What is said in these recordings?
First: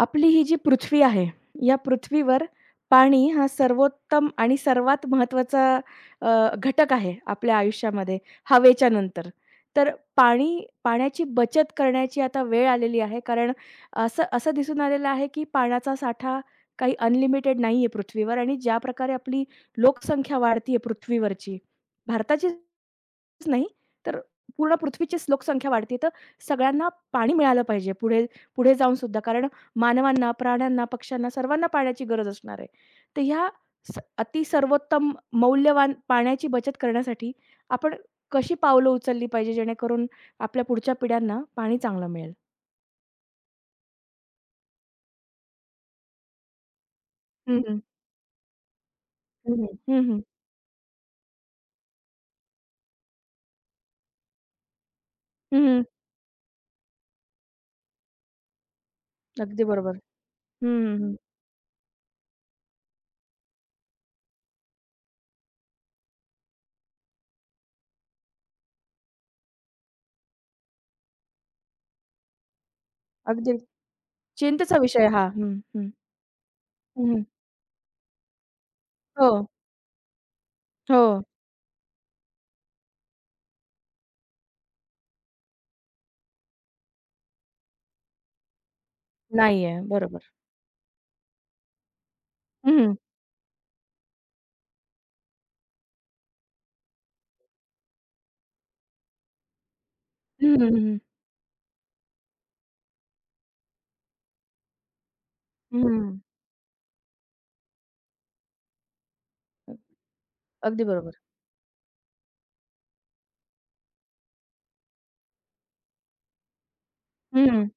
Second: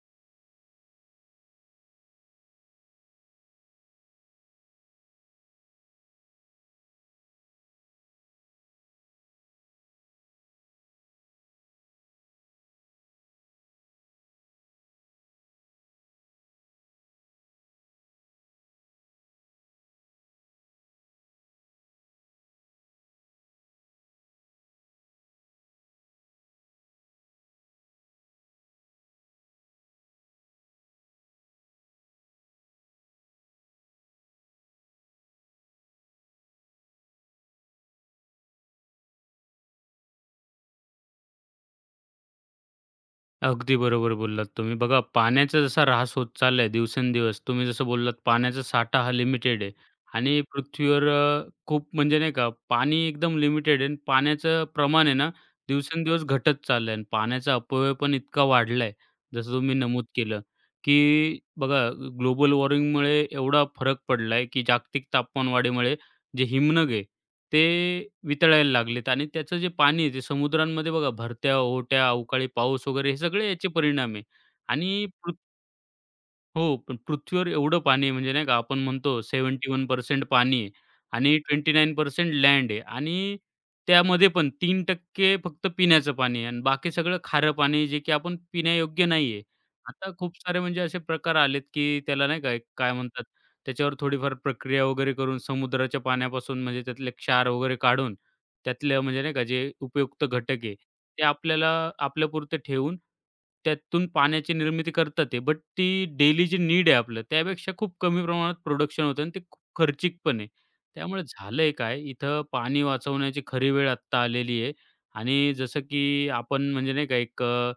आपली ही जी पृथ्वी आहे, या पृथ्वीवर पाणी हा सर्वोत्तम आणि सर्वात महत्त्वाचा अ, घटक आहे आपल्या आयुष्यामध्ये हवेच्या नंतर. तर पाणी पाण्याची बचत करण्याची आता वेळ आलेली आहे. कारण असं असं दिसून आलेलं आहे, की पाण्याचा साठा काही अनलिमिटेड नाही आहे पृथ्वीवर आणि ज्या प्रकारे आपली लोकसंख्या वाढती आहे पृथ्वीवरची, भारताचीच नाही तर पूर्ण पृथ्वीचीच लोकसंख्या वाढते. तर सगळ्यांना पाणी मिळालं पाहिजे पुढे पुढे जाऊनसुद्धा कारण मानवांना, प्राण्यांना, पक्ष्यांना सर्वांना पाण्याची गरज असणार आहे. तर ह्या अति सर्वोत्तम मौल्यवान पाण्याची बचत करण्यासाठी आपण कशी पावलं उचलली पाहिजे जेणेकरून आपल्या पुढच्या पिढ्यांना पाणी चांगलं मिळेल? अगदी बरोबर बोललात तुम्ही. बघा पाण्याचा जसा ऱ्हास होत चाललाय दिवसेंदिवस, हं, तुम्ही हं. जसं बोललात पाण्याचा साठा हा हं, लिमिटेड आहे हं. हं, हं. आणि पृथ्वीवर खूप म्हणजे नाही का पाणी एकदम लिमिटेड आहे आणि पाण्याचं प्रमाण आहे ना दिवसेंदिवस घटत चाललंय आणि पाण्याचा अपव्यय पण इतका वाढलाय, जसं अगदी तुम्ही बरोबर. नमूद केलं, हं, हं, हं. की बघा ग्लोबल वॉर्मिंगमुळे एवढा फरक पडलाय, की जागतिक तापमानवाढीमुळे जे हिमनग आहे ते वितळायला लागलेत आणि त्याचं जे पाणी आहे ते समुद्रांमध्ये बघा भरत्या, ओट्या अवकाळी पाऊस वगैरे हे सगळे अगदी याचे परिणाम आहे चिंतेचा आणि विषय हा. हं, हं. हो, पण हं, पृथ्वीवर एवढं पाणी आहे म्हणजे नाही का आपण म्हणतो हो, 71% पाणी आहे हो. आणि 29% लँड आहे आणि त्यामध्ये पण 3% फक्त पिण्याचं पाणी आहे आणि बाकी सगळं खारं पाणी आहे, जे की आपण पिण्यायोग्य नाही आहे. नाहीये. आता बरोबर. खूप सारे म्हणजे असे प्रकार आलेत, की त्याला नाही का एक हं, काय हं. म्हणतात, त्याच्यावर थोडीफार प्रक्रिया वगैरे करून समुद्राच्या पाण्यापासून म्हणजे त्यातले क्षार वगैरे काढून त्यातलं म्हणजे नाही का जे उपयुक्त हं, घटक आहे हं, ते आपल्याला आपल्यापुरते ठेवून त्यातून पाण्याची निर्मिती करतात आहे. बट ती डेली जी नीड आहे आपलं त्यापेक्षा खूप कमी प्रमाणात प्रोडक्शन होतं आणि ते खूप खर्चिक पण आहे. अगदी बरोबर. त्यामुळे झालंय काय, इथं पाणी वाचवण्याची खरी वेळ आत्ता आलेली आहे आणि जसं की आपण म्हणजे नाही का एक हं.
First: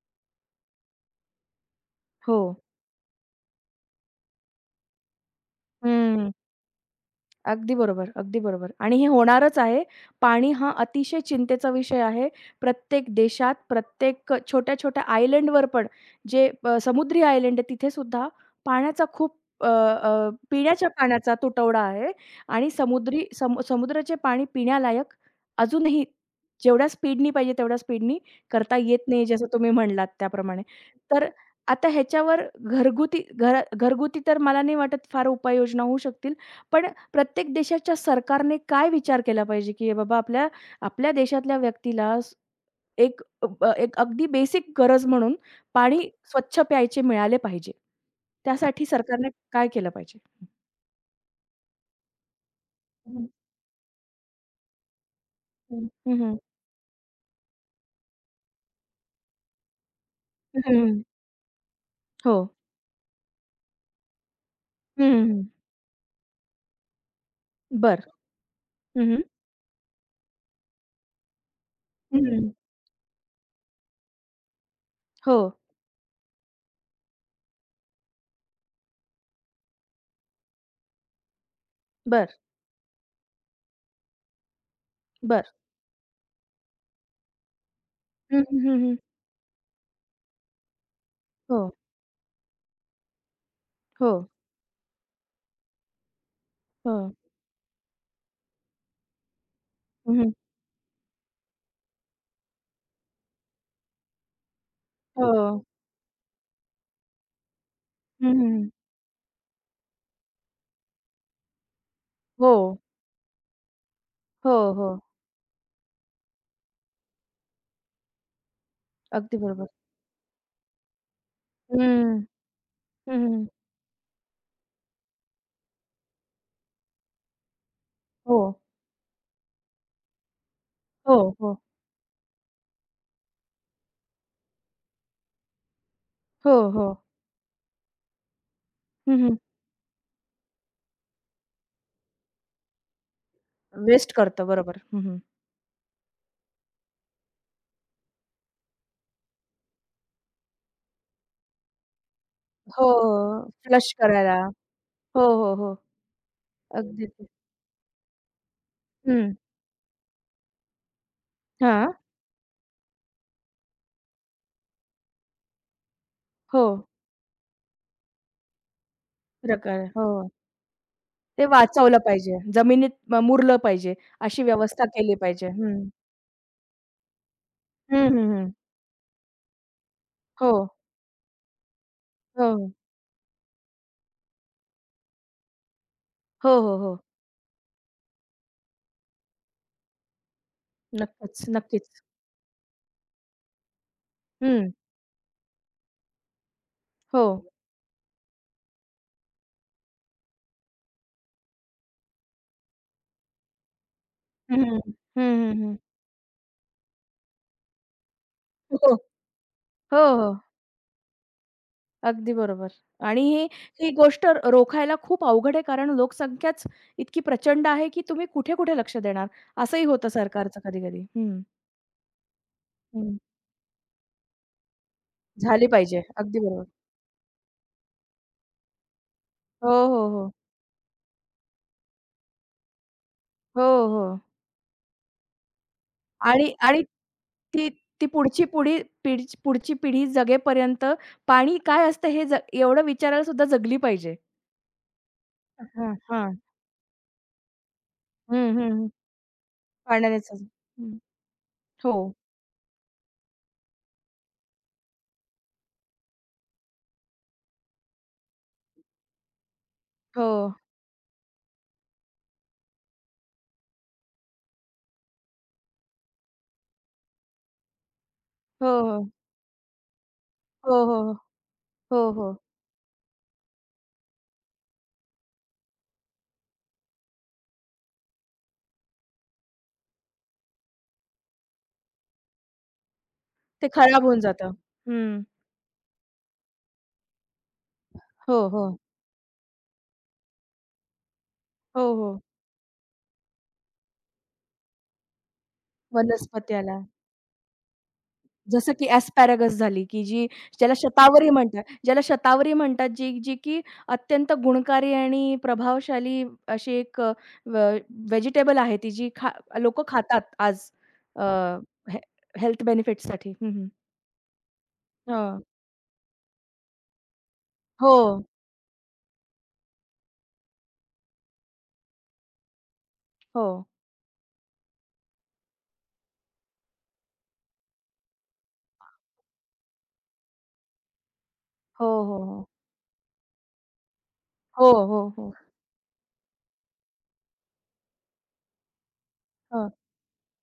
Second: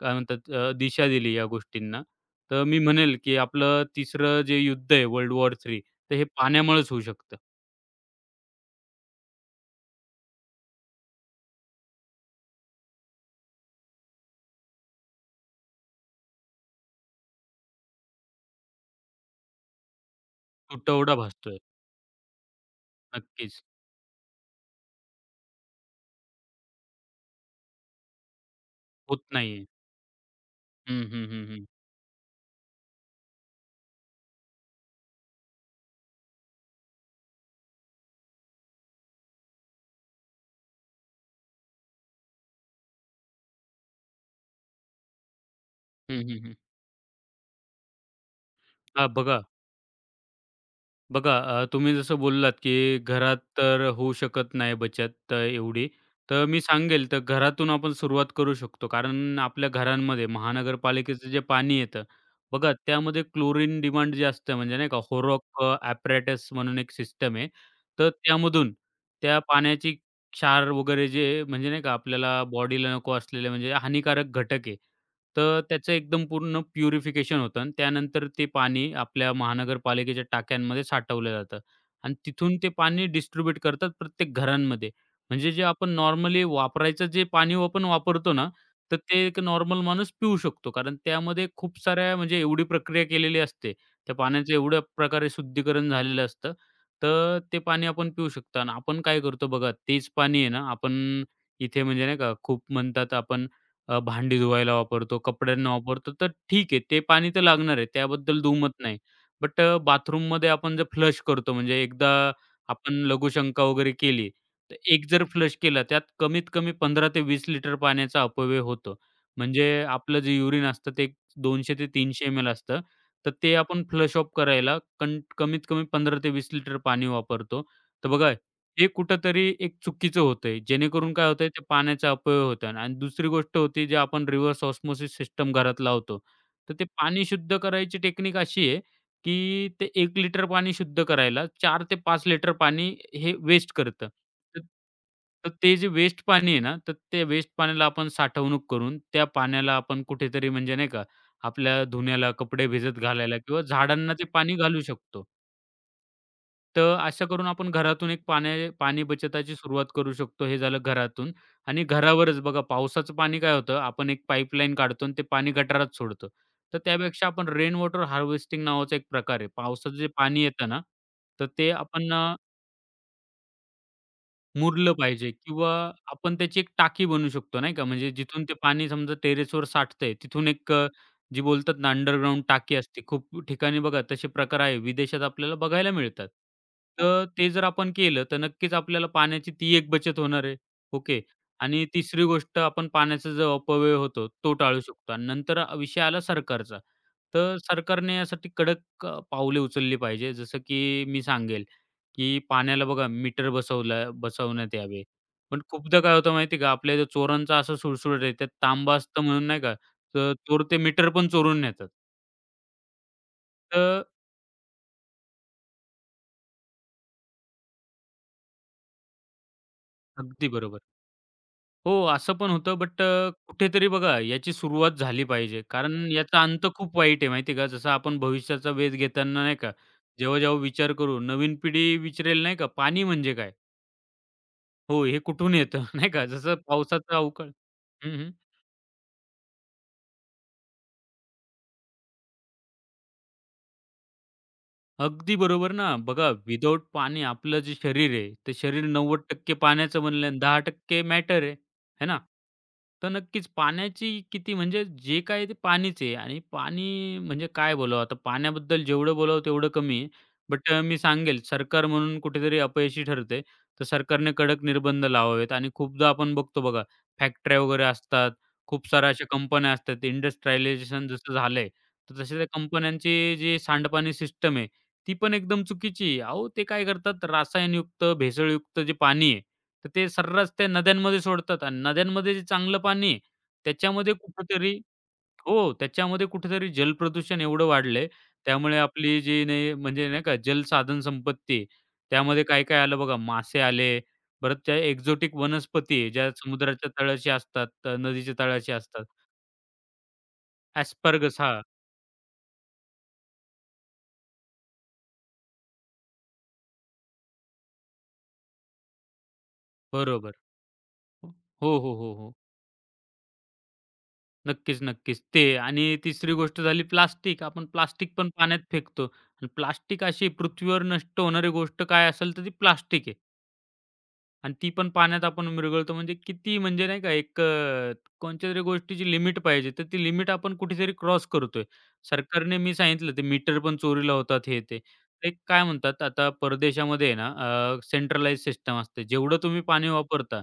काय म्हणतात दिशा दिली या गोष्टींना. हो. तर मी म्हणेल की आपलं तिसरं जे युद्ध आहे वर्ल्ड वॉर 3 तर हे हं. पाण्यामुळेच होऊ शकतं. अगदी बरोबर, अगदी बरोबर आणि हे होणारच आहे. पाणी हा अतिशय चिंतेचा विषय आहे. प्रत्येक देशात, प्रत्येक छोट्या-छोट्या आयलंडवर पण जे समुद्री आयलंड आहे तिथे सुद्धा पाण्याचा खूप अ, अ, पिण्याच्या तुटवडा पाण्याचा भासतोय. तुटवडा आहे आणि समुद्री नक्कीच. समुद्राचे पाणी पिण्यालायक अजूनही जेवढ्या स्पीडनी पाहिजे तेवढ्या स्पीडनी करता येत होत नाही, जसं नाहीये. तुम्ही म्हणलात त्याप्रमाणे. हं, हं, तर हं, हं. आता ह्याच्यावर घरगुती घरगुती तर मला नाही वाटत फार उपाययोजना होऊ शकतील. पण प्रत्येक देशाच्या सरकारने काय विचार केला पाहिजे, की हे बाबा आपल्या आपल्या देशातल्या व्यक्तीला एक अगदी बेसिक गरज म्हणून पाणी हं, हं, हं. स्वच्छ प्यायचे मिळाले पाहिजे. त्यासाठी सरकारने बघा काय केलं पाहिजे? बघा अ, तुम्ही जसं बोललात, की हं, घरात तर होऊ शकत नाही बचत हं. एवढी. हं, हं. तर मी सांगेल तर घरातून आपण सुरुवात करू शकतो. कारण आपल्या घरांमध्ये महानगरपालिकेचं जे पाणी येतं, हो. बघा त्यामध्ये क्लोरीन डिमांड जे असतं म्हणजे नाही का हं, हं, हं. होरॉक ॲपरेटस म्हणून एक सिस्टम आहे. बरं. तर त्यामधून हं, हं. त्या पाण्याची क्षार वगैरे जे म्हणजे नाही का हं, आपल्याला हं. बॉडीला नको असलेले म्हणजे हानिकारक घटक आहे. हो. तर त्याचं एकदम पूर्ण प्युरिफिकेशन होतं आणि त्यानंतर ते पाणी आपल्या महानगरपालिकेच्या टाक्यांमध्ये साठवलं जातं आणि बरं, तिथून ते पाणी डिस्ट्रीब्यूट करतात प्रत्येक घरांमध्ये. म्हणजे बरं. जे आपण नॉर्मली वापरायचं जे पाणी आपण वापरतो हं, ना, हं, हं, हं. तर ते एक नॉर्मल माणूस पिऊ शकतो. कारण त्यामध्ये हो, खूप साऱ्या म्हणजे एवढी प्रक्रिया केलेली असते. हो, त्या पाण्याचं एवढ्या प्रकारे शुद्धीकरण झालेलं असतं. हो. तर ते पाणी आपण पिऊ शकतो आणि आपण काय करतो बघा, तेच हं, हं. पाणी आहे ना आपण इथे म्हणजे नाही का खूप म्हणतात आपण भांडी धुवायला वापरतो, हो. कपड्यांना वापरतो, तर ठीक आहे ते पाणी तर लागणार आहे हं, हं, त्याबद्दल हं. दुमत नाही. बट बाथरूममध्ये आपण जर फ्लश करतो म्हणजे एकदा हो. आपण लघुशंका वगैरे केली, हो, तर हो. एक जर फ्लश केला त्यात कमीत कमी 15 ते 20 लिटर पाण्याचा अपव्यय होतो. अगदी म्हणजे बरोबर. आपलं जे युरिन असतं ते 200 ते हं. 300 एम-एल असतं. हं, तर हं. ते आपण फ्लश ऑफ करायला कमीत कमी 15 ते 20 लिटर पाणी वापरतो. तर बघा हो. हे कुठेतरी एक चुकीचं होतंय. जेणेकरून हो, काय होतंय हो. ते पाण्याचा अपव्यय होतोय आणि दुसरी गोष्ट होती जे आपण रिव्हर्स ऑस्मोसिस सिस्टम घरात लावतो. हो, तर ते हो. पाणी शुद्ध करायची टेक्निक अशी आहे, हं, हं. की ते 1 लिटर पाणी शुद्ध करायला 4 ते 5 लिटर पाणी हे वेस्ट करतं. वेस्ट करतो. तर बरोबर. हं, हं. तर ते जे वेस्ट पाणी आहे ना, तर ते वेस्ट पाण्याला आपण साठवणूक करून त्या पाण्याला आपण कुठेतरी म्हणजे नाही का, आपल्या धुण्याला, कपडे हो, भिजत घालायला किंवा फ्लश झाडांना ते करायला. पाणी घालू शकतो. हो, हो, हो. तर अगदी. असं करून आपण घरातून एक पाणी हं. बचताची सुरुवात करू शकतो. हे झालं घरातून आणि हां. घरावरच बघा पावसाचं पाणी काय होतं, आपण एक पाईपलाईन काढतो आणि ते पाणी गटारात सोडतो. हो. तर त्यापेक्षा आपण रेन वॉटर हार्वेस्टिंग नावाचा एक प्रकार आहे. प्रकार पावसाचं जे हो. पाणी येतं ना, ते तर ते वाचवलं आपण पाहिजे. जमिनीत मुरलं पाहिजे. अशी व्यवस्था मुरलं केली पाहिजे पाहिजे. किंवा हं. आपण त्याची एक टाकी बनवू शकतो नाही का. हं, म्हणजे हं, जिथून हं. ते पाणी समजा टेरेसवर साठतंय तिथून हो, एक जी बोलतात ना अंडरग्राऊंड हो, टाकी असते. खूप ठिकाणी बघा तसे प्रकार आहे. विदेशात आपल्याला बघायला मिळतात. हो, हो, हो. तर ते जर आपण केलं तर नक्कीच आपल्याला पाण्याची ती एक बचत होणार आहे. ओके. नक्कीच, आणि नक्कीच. तिसरी गोष्ट आपण पाण्याचा जो अपव्यय होतो तो हं. टाळू शकतो आणि नंतर विषय आला सरकारचा. हो. तर सरकारने यासाठी कडक पावले उचलली पाहिजे. जसं की मी सांगेल की पाण्याला बघा मीटर हं, हं. बसवण्यात यावे. हं, पण हं, हं. खूपदा काय होतं माहिती आहे का, आपल्या इथं चोरांचा असा सुळसुळाट आहे, त्यात हो. तांबा हो, असतं म्हणून नाही का, हो. तर चोर ते मीटर पण चोरून नेतात. अगदी बरोबर. आणि हे ही तर गोष्ट रोखायला खूप अवघड आहे, कारण लोकसंख्याच इतकी प्रचंड आहे, की तुम्ही कुठे-कुठे लक्ष देणार? असंही होतं अगदी सरकारचं बरोबर. कधी-कधी. हं, हो, असं पण होतं बट हं. कुठेतरी बघा याची सुरुवात झाली पाहिजे. झाली कारण पाहिजे. अगदी याचा बरोबर. अंत खूप वाईट आहे माहिती का. जसं आपण भविष्याचा वेध घेताना नाही का, हो, हो, हो. जेव्हा-जेव्हा विचार करू, नवीन पिढी विचारेल नाही का, "पाणी म्हणजे काय? हो, हो. हो, हे कुठून येतं?" नाही का, आणि जसं आणि पावसाचा अवकाळ ती ती पुढची पिढी जगेपर्यंत पाणी काय असतं हे एवढं विचारायला सुद्धा जगली पाहिजे. अगदी बरोबर हां, ना. बघा हां. विदाऊट पाणी आपलं जे शरीर आहे, हं, ते हं, शरीर हं. 90% पाण्याचं बनलं पाण्यानेच आणि हं. 10% मॅटर आहे. हो. है ना? तर नक्कीच पाण्याची किती म्हणजे जे काय ते पाणीच आहे आणि पाणी म्हणजे काय बोलावं आता पाण्याबद्दल जेवढं बोलावं तेवढं कमी आहे. हो. बट मी सांगेल सरकार म्हणून कुठेतरी अपयशी ठरते. तर सरकारने कडक निर्बंध लावावेत आणि खूपदा आपण बघतो बघा फॅक्टऱ्या वगैरे असतात. हो, खूप हो. साऱ्या अशा कंपन्या असतात. हो, हो, इंडस्ट्रियलायझेशन हो. जसं झालंय, हो, तर हो. तशा त्या कंपन्यांची जी सांडपाणी सिस्टम आहे ती पण एकदम चुकीची आहे. अहो, ते काय करतात रसायनयुक्त, भेसळयुक्त जे पाणी आहे, तर ते सर्रास त्या नद्यांमध्ये सोडतात आणि नद्यांमध्ये जे चांगलं पाणी आहे, ते खराब त्याच्यामध्ये होऊन जातं. कुठेतरी हं. हो, त्याच्यामध्ये कुठेतरी जलप्रदूषण एवढं वाढलंय. हो, हो. त्यामुळे आपली जी नाही म्हणजे नाही का जलसाधन संपत्ती आहे, हो, हो. त्यामध्ये काय काय आलं बघा, मासे आले, परत त्या एक्झोटिक वनस्पती आहे, ज्या वनस्पती आला. समुद्राच्या तळाशी असतात, नदीच्या जसं तळाशी की असतात. एस्पॅरागस झाली, की जी ज्याला शतावरी एस्परगस म्हणतात. हां, ज्याला शतावरी म्हणतात, जी जी की अत्यंत गुणकारी आणि प्रभावशाली अशी एक अ, व व्हेजिटेबल आहे ती जी लोकं बरोबर. खातात आज अ, हो, हो, हे हो, हो. हेल्थ बेनिफिट्ससाठी. हं, हं. नक्कीच, नक्कीच. हं. ते आणि तिसरी गोष्ट झाली प्लास्टिक. आपण हो, प्लास्टिक पण पाण्यात फेकतो आणि प्लास्टिक अशी पृथ्वीवर नष्ट होणारी गोष्ट काय असेल तर ती प्लास्टिक आहे. हो, आणि ती पण पाण्यात आपण विरघळतो म्हणजे किती म्हणजे नाही का एक कोणत्यातरी गोष्टीची लिमिट पाहिजे. तर ती लिमिट आपण कुठेतरी क्रॉस करतोय. हो, हो, हो. सरकारने मी सांगितलं ते मीटर पण चोरीला होतात हे हो, ते. हो, ते हो. काय म्हणतात आता परदेशामध्ये आहे ना सेंट्रलाइज सिस्टम असते. जेवढं तुम्ही हं. पाणी वापरता,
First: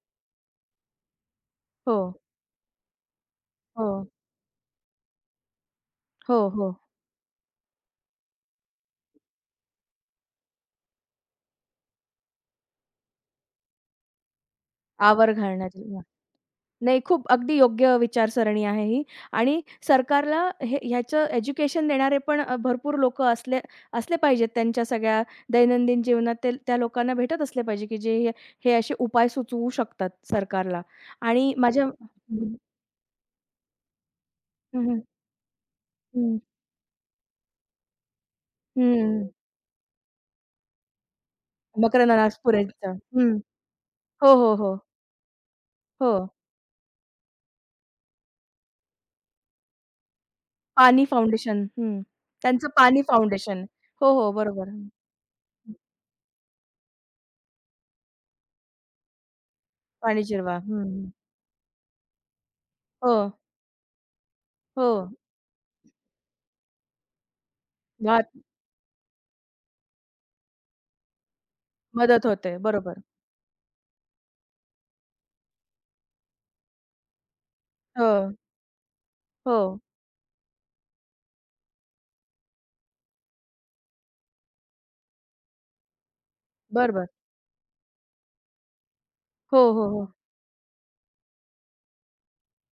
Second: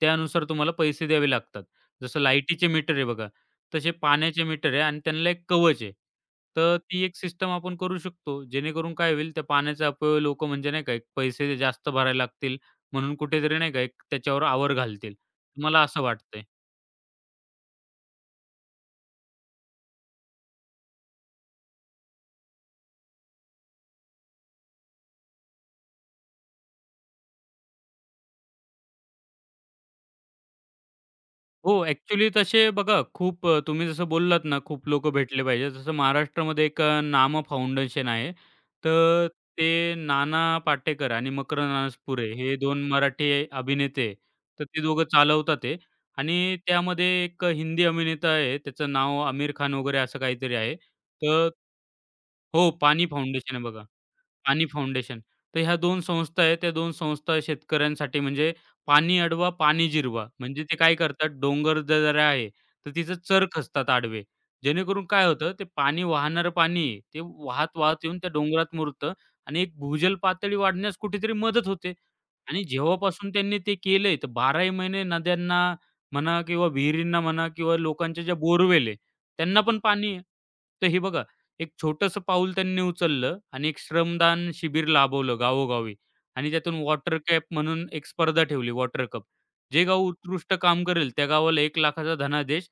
त्यानुसार तुम्हाला पैसे द्यावे लागतात. हो, जसं लाईटीचे मीटर आहे बघा, हो, तसे पाण्याचे मीटर आहे आणि त्यांना एक कवच आहे. हो, हो. तर ती एक सिस्टम आपण करू शकतो. जेणेकरून काय होईल त्या पाण्याचा अपव्यय लोकं म्हणजे नाही का एक पैसे जास्त भरायला लागतील म्हणून कुठेतरी नाही का एक त्याच्यावर आवर घालतील. आवर घालण्यात मला असं वाटतंय. नाही, खूप अगदी योग्य विचारसरणी आहे ही आणि सरकारला हे ह्याचं एज्युकेशन देणारे पण भरपूर लोकं असले असले पाहिजेत. त्यांच्या सगळ्या दैनंदिन जीवनात ते त्या लोकांना भेटत असले पाहिजे, की जे हे हे असे उपाय सुचवू शकतात सरकारला आणि हो, माझ्या ॲक्चुअली तसे बघा खूप तुम्ही जसं बोललात ना, हं, खूप हं, लोकं भेटले पाहिजे. जसं हं, महाराष्ट्रामध्ये एक नामा फाउंडेशन आहे. तर हं. ते नाना पाटेकर आणि मकरंद मकरंद अनासपुरे हे दोन अनासपुरेचं. हं. मराठी अभिनेते, हो, हो, तर हो. ते दोघं चालवतात आहे हो. आणि त्यामध्ये एक हिंदी अभिनेता आहे त्याचं नाव आमिर खान वगैरे असं काहीतरी आहे. पानी तर फाउंडेशन. हं. त्यांचं हो, पानी पानी फाउंडेशन फाउंडेशन. आहे बघा. हो, हो. पाणी बरोबर. हं. फाउंडेशन. तर ह्या 2 संस्था आहेत. त्या 2 संस्था शेतकऱ्यांसाठी म्हणजे पाणी अडवा, पाणी पाणी जिरवा. जिरवा. म्हणजे ते हं. काय करतात, डोंगर जरा आहे, तर हो, तिथं चर खचतात आडवे. हो. जेणेकरून काय होतं, ते पाणी वाहणारं पाणी आहे, ते वाहत, वाहत येऊन वाह! त्या डोंगरात मुरतं आणि एक भूजल पातळी वाढण्यास कुठेतरी मदत होते. मदत होते. आणि बरोबर. जेव्हापासून त्यांनी ते केलंय, तर 12ही महिने नद्यांना म्हणा किंवा विहिरींना म्हणा किंवा हो, लोकांच्या ज्या बोअरवेल आहे, हो. त्यांना पण पाणी आहे. तर हे बघा, एक छोटंसं पाऊल त्यांनी उचललं आणि एक श्रमदान शिबिर लाभवलं गावोगावी आणि त्यातून बरोबर. वॉटर कॅप म्हणून एक स्पर्धा ठेवली वॉटर कप. हो, जे हो, गाव हो. उत्कृष्ट काम करेल, त्या गावाला 1,00,000चा धनादेश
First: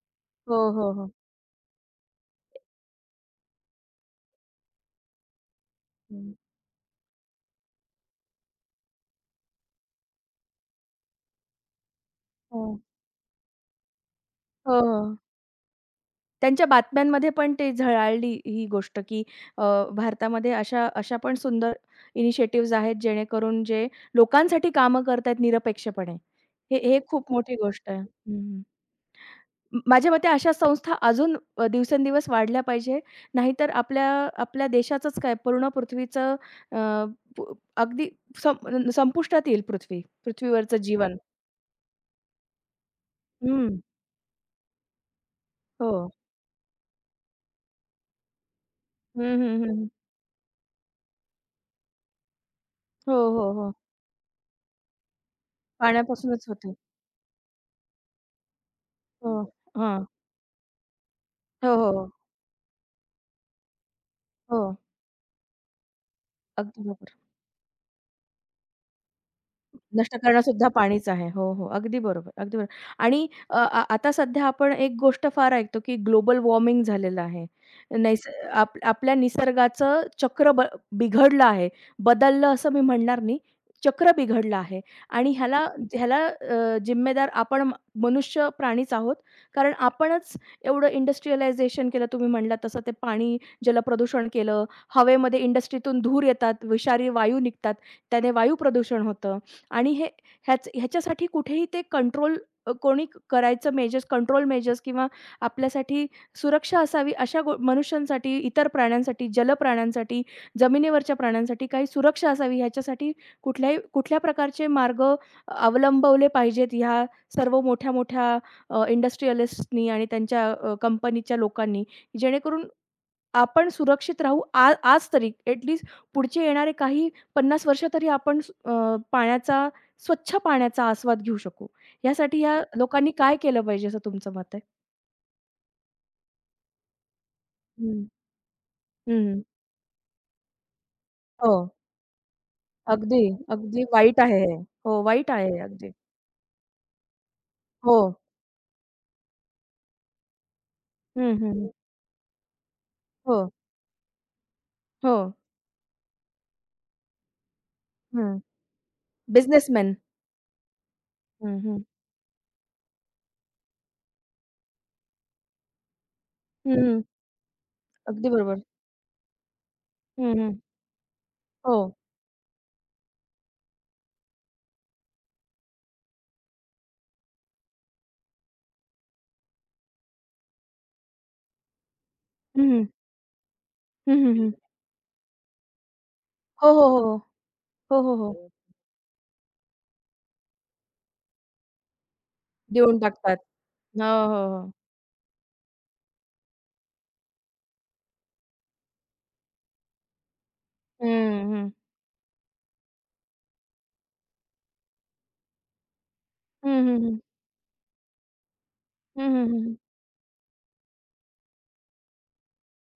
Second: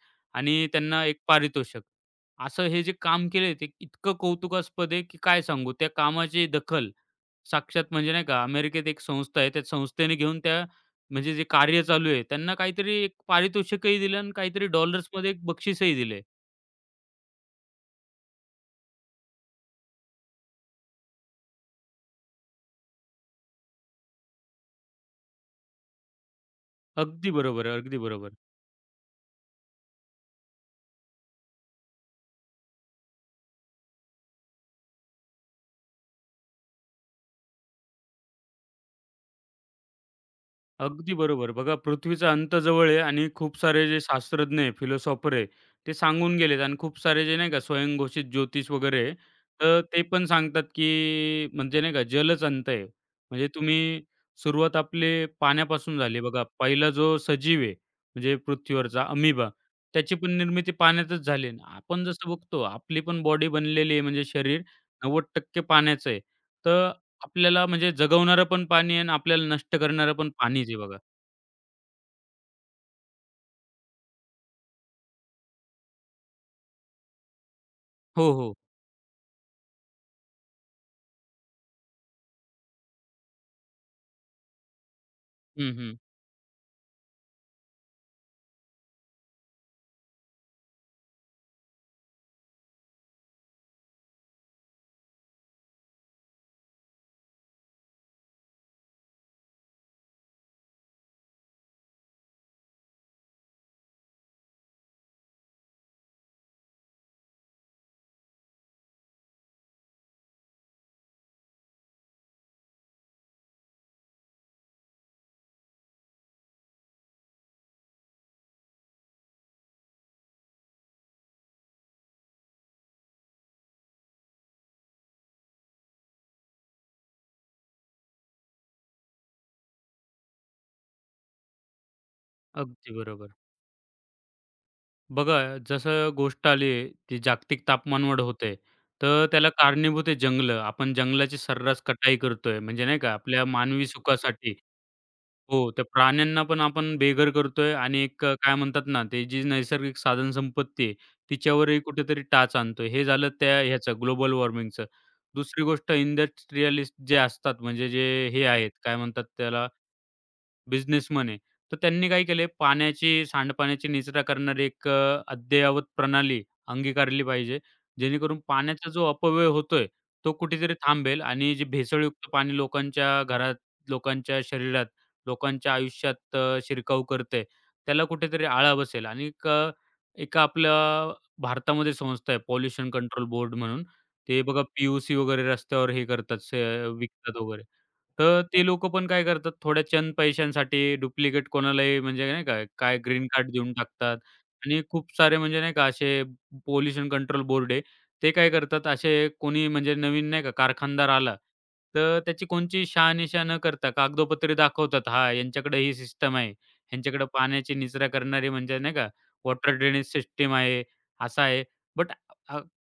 हो, आणि हो, त्यांना हो. एक पारितोषिक. असं हे जे काम केलंय, ते इतकं कौतुकास्पद आहे की काय सांगू. त्या हं. कामाची दखल साक्षात म्हणजे नाही का अमेरिकेत एक संस्था आहे. त्या संस्थेने घेऊन त्या म्हणजे जे कार्य चालू आहे त्यांना हो, काहीतरी एक पारितोषिकही दिलं आणि काहीतरी हो, हो. डॉलर्समध्ये एक बक्षीसही दिले. त्यांच्या बातम्यांमध्ये पण ते झळाळली ही गोष्ट, की अ, भारतामध्ये अशा अशा पण सुंदर इनिशिएटिव्हज आहेत, जेणेकरून जे लोकांसाठी कामं करतायत निरपेक्षपणे. हे हे अगदी खूप मोठी बरोबर आहे. गोष्ट आहे. अगदी हं, बरोबर. हं. माझ्या मते अशा संस्था अजून दिवसेंदिवस वाढल्या पाहिजे. नाहीतर आपल्या आपल्या देशाचंच काय पूर्ण पृथ्वीचं अ, प अगदी संपुष्टात येईल पृथ्वीवरचं अगदी जीवन. बरोबर. बघा पृथ्वीचा अंत जवळ आहे आणि खूप हं. सारे जे शास्त्रज्ञ आहे, फिलोसॉफर आहे, हो. ते सांगून गेलेत आणि खूप सारे जे नाही का स्वयंघोषित ज्योतिष वगैरे आहे, हं, हं, तर हं. ते पण सांगतात, की म्हणजे नाही का जलच अंत आहे. हो, म्हणजे हो, हो. तुम्ही सुरुवात आपले पाण्यापासून झाली बघा. पाण्यापासूनच होते. पहिला जो सजीव आहे, म्हणजे पृथ्वीवरचा हो. अमिबा, हां. त्याची पण निर्मिती पाण्यातच झाली. आणि हो, हो, आपण हो. जसं बघतो आपली पण बॉडी बनलेली आहे म्हणजे शरीर हो. 90% पाण्याचं आहे. अगदी तर बरोबर. आपल्याला म्हणजे जगवणारं पण पाणी आहे आणि आपल्याला नष्ट करणारं नष्ट पण करणंसुद्धा पाणीच आहे बघा. पाणीच आहे. हो, हो. अगदी बरोबर, अगदी बरोबर. आणि अ, आ आता सध्या आपण एक गोष्ट फार ऐकतो, की ग्लोबल वॉर्मिंग झालेलं आहे. नैस हो, हो. आप आपल्या निसर्गाचं चक्र बिघडलं आहे. बदललं असं मी म्हणणार नाही. चक्र बिघडलं आहे आणि ह्याला हं, हं. ह्याला अ, जिम्मेदार आपण मनुष्य प्राणीच आहोत. कारण आपणच एवढं इंडस्ट्रियलायझेशन केलं तुम्ही म्हणलात तसं ते पाणी जलप्रदूषण केलं. हवेमध्ये इंडस्ट्रीतून धूर येतात, विषारी वायू निघतात. त्याने वायू प्रदूषण होतं. आणि हे ह्याच ह्याच्यासाठी कुठेही ते कंट्रोल कोणी करायचं मेजर्स कंट्रोल मेजर्स किंवा आपल्यासाठी सुरक्षा असावी अशा मनुष्यांसाठी, इतर प्राण्यांसाठी, जलप्राण्यांसाठी, जमिनीवरच्या प्राण्यांसाठी काही सुरक्षा असावी ह्याच्यासाठी कुठल्या प्रकारचे मार्ग अवलंबवले पाहिजेत ह्या सर्व मोठ्या-मोठ्या इंडस्ट्रियलिस्टनी आणि त्यांच्या कंपनीच्या लोकांनी. जेणेकरून आपण सुरक्षित राहू आज तरी ॲटलीस्ट पुढचे येणारे काही 50 वर्ष तरी आपण पाण्याचा स्वच्छ पाण्याचा आस्वाद घेऊ शकू. यासाठी या अगदी लोकांनी बरोबर. काय केलं पाहिजे असं तुमचं मत आहे? बघा जसं गोष्ट आली आहे, ती जागतिक हं. तापमानवाढ होते. तर हं. त्याला कारणीभूत आहे जंगलं. आपण जंगलाची हो. सर्रास कटाई करतोय म्हणजे नाही का अगदी, आपल्या अगदी मानवी वाईट आहे हे. सुखासाठी. हो, वाईट आहे हे हो, त्या अगदी. प्राण्यांना पण आपण बेघर करतोय हो. आणि एक काय म्हणतात ना, ते जी नैसर्गिक साधनसंपत्ती आहे, हं, हं, तिच्यावरही कुठेतरी टाच आणतोय. हे झालं हो. त्या ह्याचं ग्लोबल वॉर्मिंगचं. हो. दुसरी गोष्ट इंडस्ट्रियलिस्ट जे असतात म्हणजे जे हं. हे आहेत, काय म्हणतात त्याला बिझनेसमॅन. बिझनेसमन आहे. तर हं. त्यांनी काय केले पाण्याची, सांडपाण्याची निचरा करणारी एक अद्ययावत प्रणाली हं, हं. अंगीकारली पाहिजे. अगदी जेणेकरून बरोबर. पाण्याचा जो अपव्यय होतोय, तो हं, हं. कुठेतरी थांबेल आणि जे हो. भेसळयुक्त पाणी लोकांच्या घरात, लोकांच्या शरीरात, लोकांच्या आयुष्यात शिरकाव करतंय, त्याला कुठेतरी आळा बसेल. आणि एक आपल्या भारतामध्ये संस्था आहे हं, हं. पॉल्युशन कंट्रोल बोर्ड म्हणून. हं, हं, ते हं. बघा वगैरे रस्त्यावर हे करतात, हो, हो, हो, हो. विकतात वगैरे. हो, हो, तर हो. ते लोकं पण काय करतात थोड्या चंद पैशांसाठी डुप्लिकेट कोणालाही म्हणजे नाही का, देऊन काय ग्रीन टाकतात. कार्ड देऊन हो, टाकतात हो, हो. आणि खूप सारे म्हणजे नाही का असे पोल्युशन कंट्रोल बोर्ड आहे. ते काय करतात असे कोणी म्हणजे नवीन नाही का कारखानदार आला, हं, हं. तर त्याची कोणची शहानिशा न करता कागदोपत्री दाखवतात, "हां, यांच्याकडे ही सिस्टम आहे. हं, हं, हं. यांच्याकडे पाण्याची निचरा करणारी म्हणजे नाही का हं, हं, वॉटर हं. ड्रेनेज सिस्टम आहे, असा आहे." बट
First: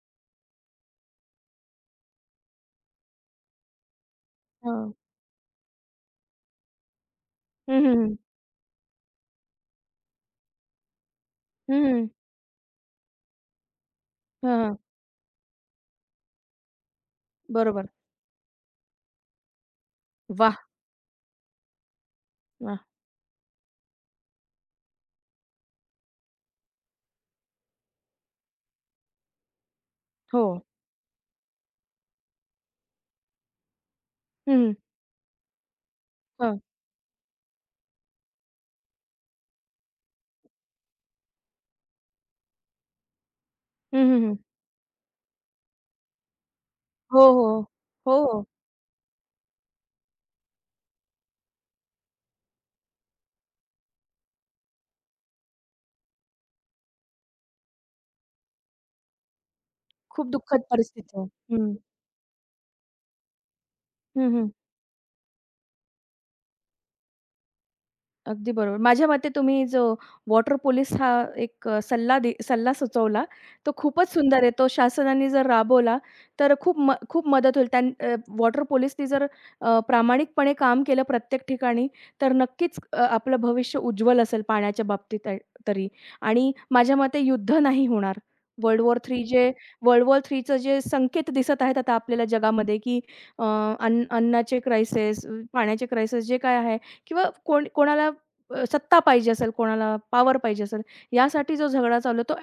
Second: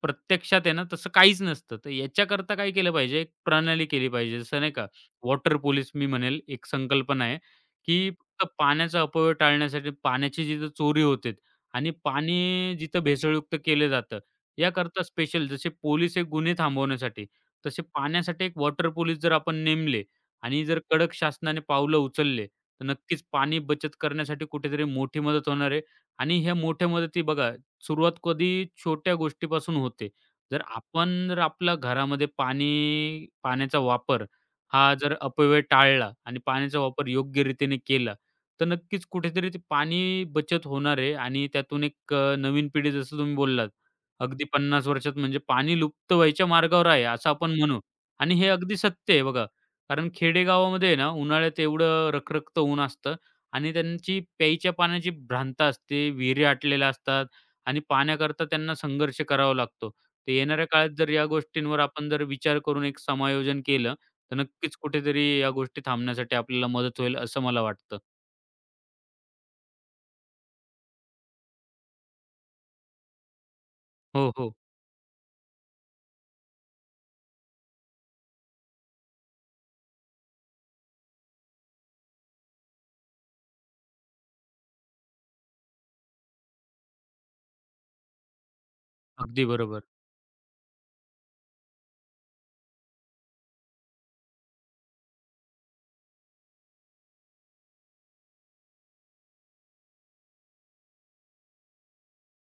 प्रत्यक्षात आहे ना तसं काहीच नसतं. तर याच्याकरता काय केलं पाहिजे, एक प्रणाली केली पाहिजे. जसं नाही हो. का वॉटर पोलीस मी म्हणेल एक संकल्पना आहे, हं, हं, की हं. फक्त पाण्याचा अपव्यय टाळण्यासाठी पाण्याची जिथं चोरी होते हं, आणि हं. पाणी जिथं भेसळयुक्त केलं जातं, हां, हां. याकरता स्पेशल जसे पोलीस हे गुन्हे थांबवण्यासाठी, तसे बरोबर. पाण्यासाठी एक वॉटर पोलीस जर आपण नेमले वाह! आणि जर कडक शासनाने पावलं उचलले, वाह! तर नक्कीच पाणी बचत करण्यासाठी कुठेतरी मोठी मदत होणार आहे आणि ह्या मोठ्या मदती बघा, सुरुवात कधी छोट्या गोष्टीपासून होते. हो. जर आपण आपल्या घरामध्ये पाण्याचा वापर हं, हं. हा जर अपव्यय टाळला आणि हां. पाण्याचा वापर योग्य रीतीने केला, तर नक्कीच कुठेतरी ते पाणी बचत होणार आहे आणि त्यातून एक नवीन पिढी जसं तुम्ही बोललात, हं, हं, हं. अगदी 50 वर्षात म्हणजे पाणी लुप्त व्हायच्या मार्गावर आहे हो, असं आपण हो. म्हणू हो, आणि हो. हे अगदी सत्य आहे बघा. कारण खेडेगावामध्ये आहे ना, उन्हाळ्यात एवढं रखरखतं ऊन असतं आणि त्यांची प्यायच्या पाण्याची भ्रांत असते, विहिरी आटलेल्या असतात आणि पाण्याकरता त्यांना संघर्ष करावा लागतो. खूप तर दुःखद येणाऱ्या काळात जर परिस्थिती या आहे. हं. गोष्टींवर आपण जर विचार करून एक समायोजन केलं हं, तर हं. नक्कीच कुठेतरी या गोष्टी थांबण्यासाठी आपल्याला मदत होईल असं मला वाटतं. अगदी बरोबर. माझ्या मते तुम्ही जो वॉटर पोलीस हा एक अ, सल्ला दे सल्ला सुचवला, तो खूपच हो, सुंदर आहे. हो. तो शासनाने जर राबवला, तर खूप खूप मदत होईल. वॉटर पोलीसनी जर प्रामाणिकपणे काम केलं प्रत्येक ठिकाणी, तर नक्कीच आपलं भविष्य उज्ज्वल असेल पाण्याच्या बाबतीत तरी. आणि माझ्या मते युद्ध नाही होणार. वर्ल्ड वॉर III जे अगदी बरोबर. वर्ल्ड वॉर IIIचं जे संकेत दिसत आहेत आता आपल्याला जगामध्ये, की अ, अन्न अन्नाचे क्रायसिस, पाण्याचे क्रायसिस जे काय आहे किंवा कोण कोणाला सत्ता पाहिजे असेल कोणाला, पॉवर पाहिजे असेल, यासाठी जो झगडा चालू आहे, तो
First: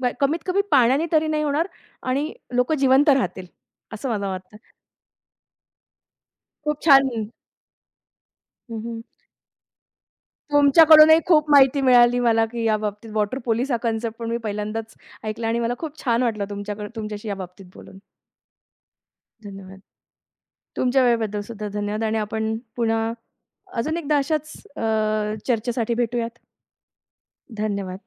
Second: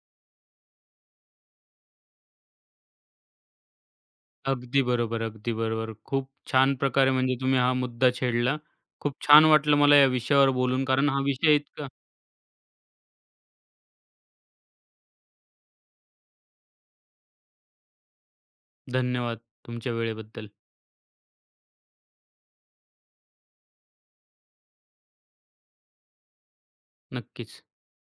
कमीत कमी पाण्याने तरी नाही होणार आणि लोकं जिवंत राहतील, असं मला वाटतं. अगदी बरोबर, अगदी बरोबर. खूप छान खूप छान प्रकारे म्हणजे तुम्ही हा मुद्दा छेडला. हं, हं. खूप छान वाटलं मला या विषयावर बोलून कारण तुमच्याकडूनही हा खूप विषय माहिती इतका मिळाली मला, की याबाबतीत वॉटर पोलिस हा कन्सेप्ट पण मी पहिल्यांदाच ऐकला आणि मला खूप छान वाटलं तुमच्याकडे तुमच्याशी याबाबतीत बोलून. धन्यवाद धन्यवाद. तुमच्या वेळेबद्दल. तुमच्या वेळेबद्दल सुद्धा धन्यवाद आणि आपण पुन्हा अजून एकदा अशाच चर्चेसाठी भेटूयात. नक्कीच. धन्यवाद.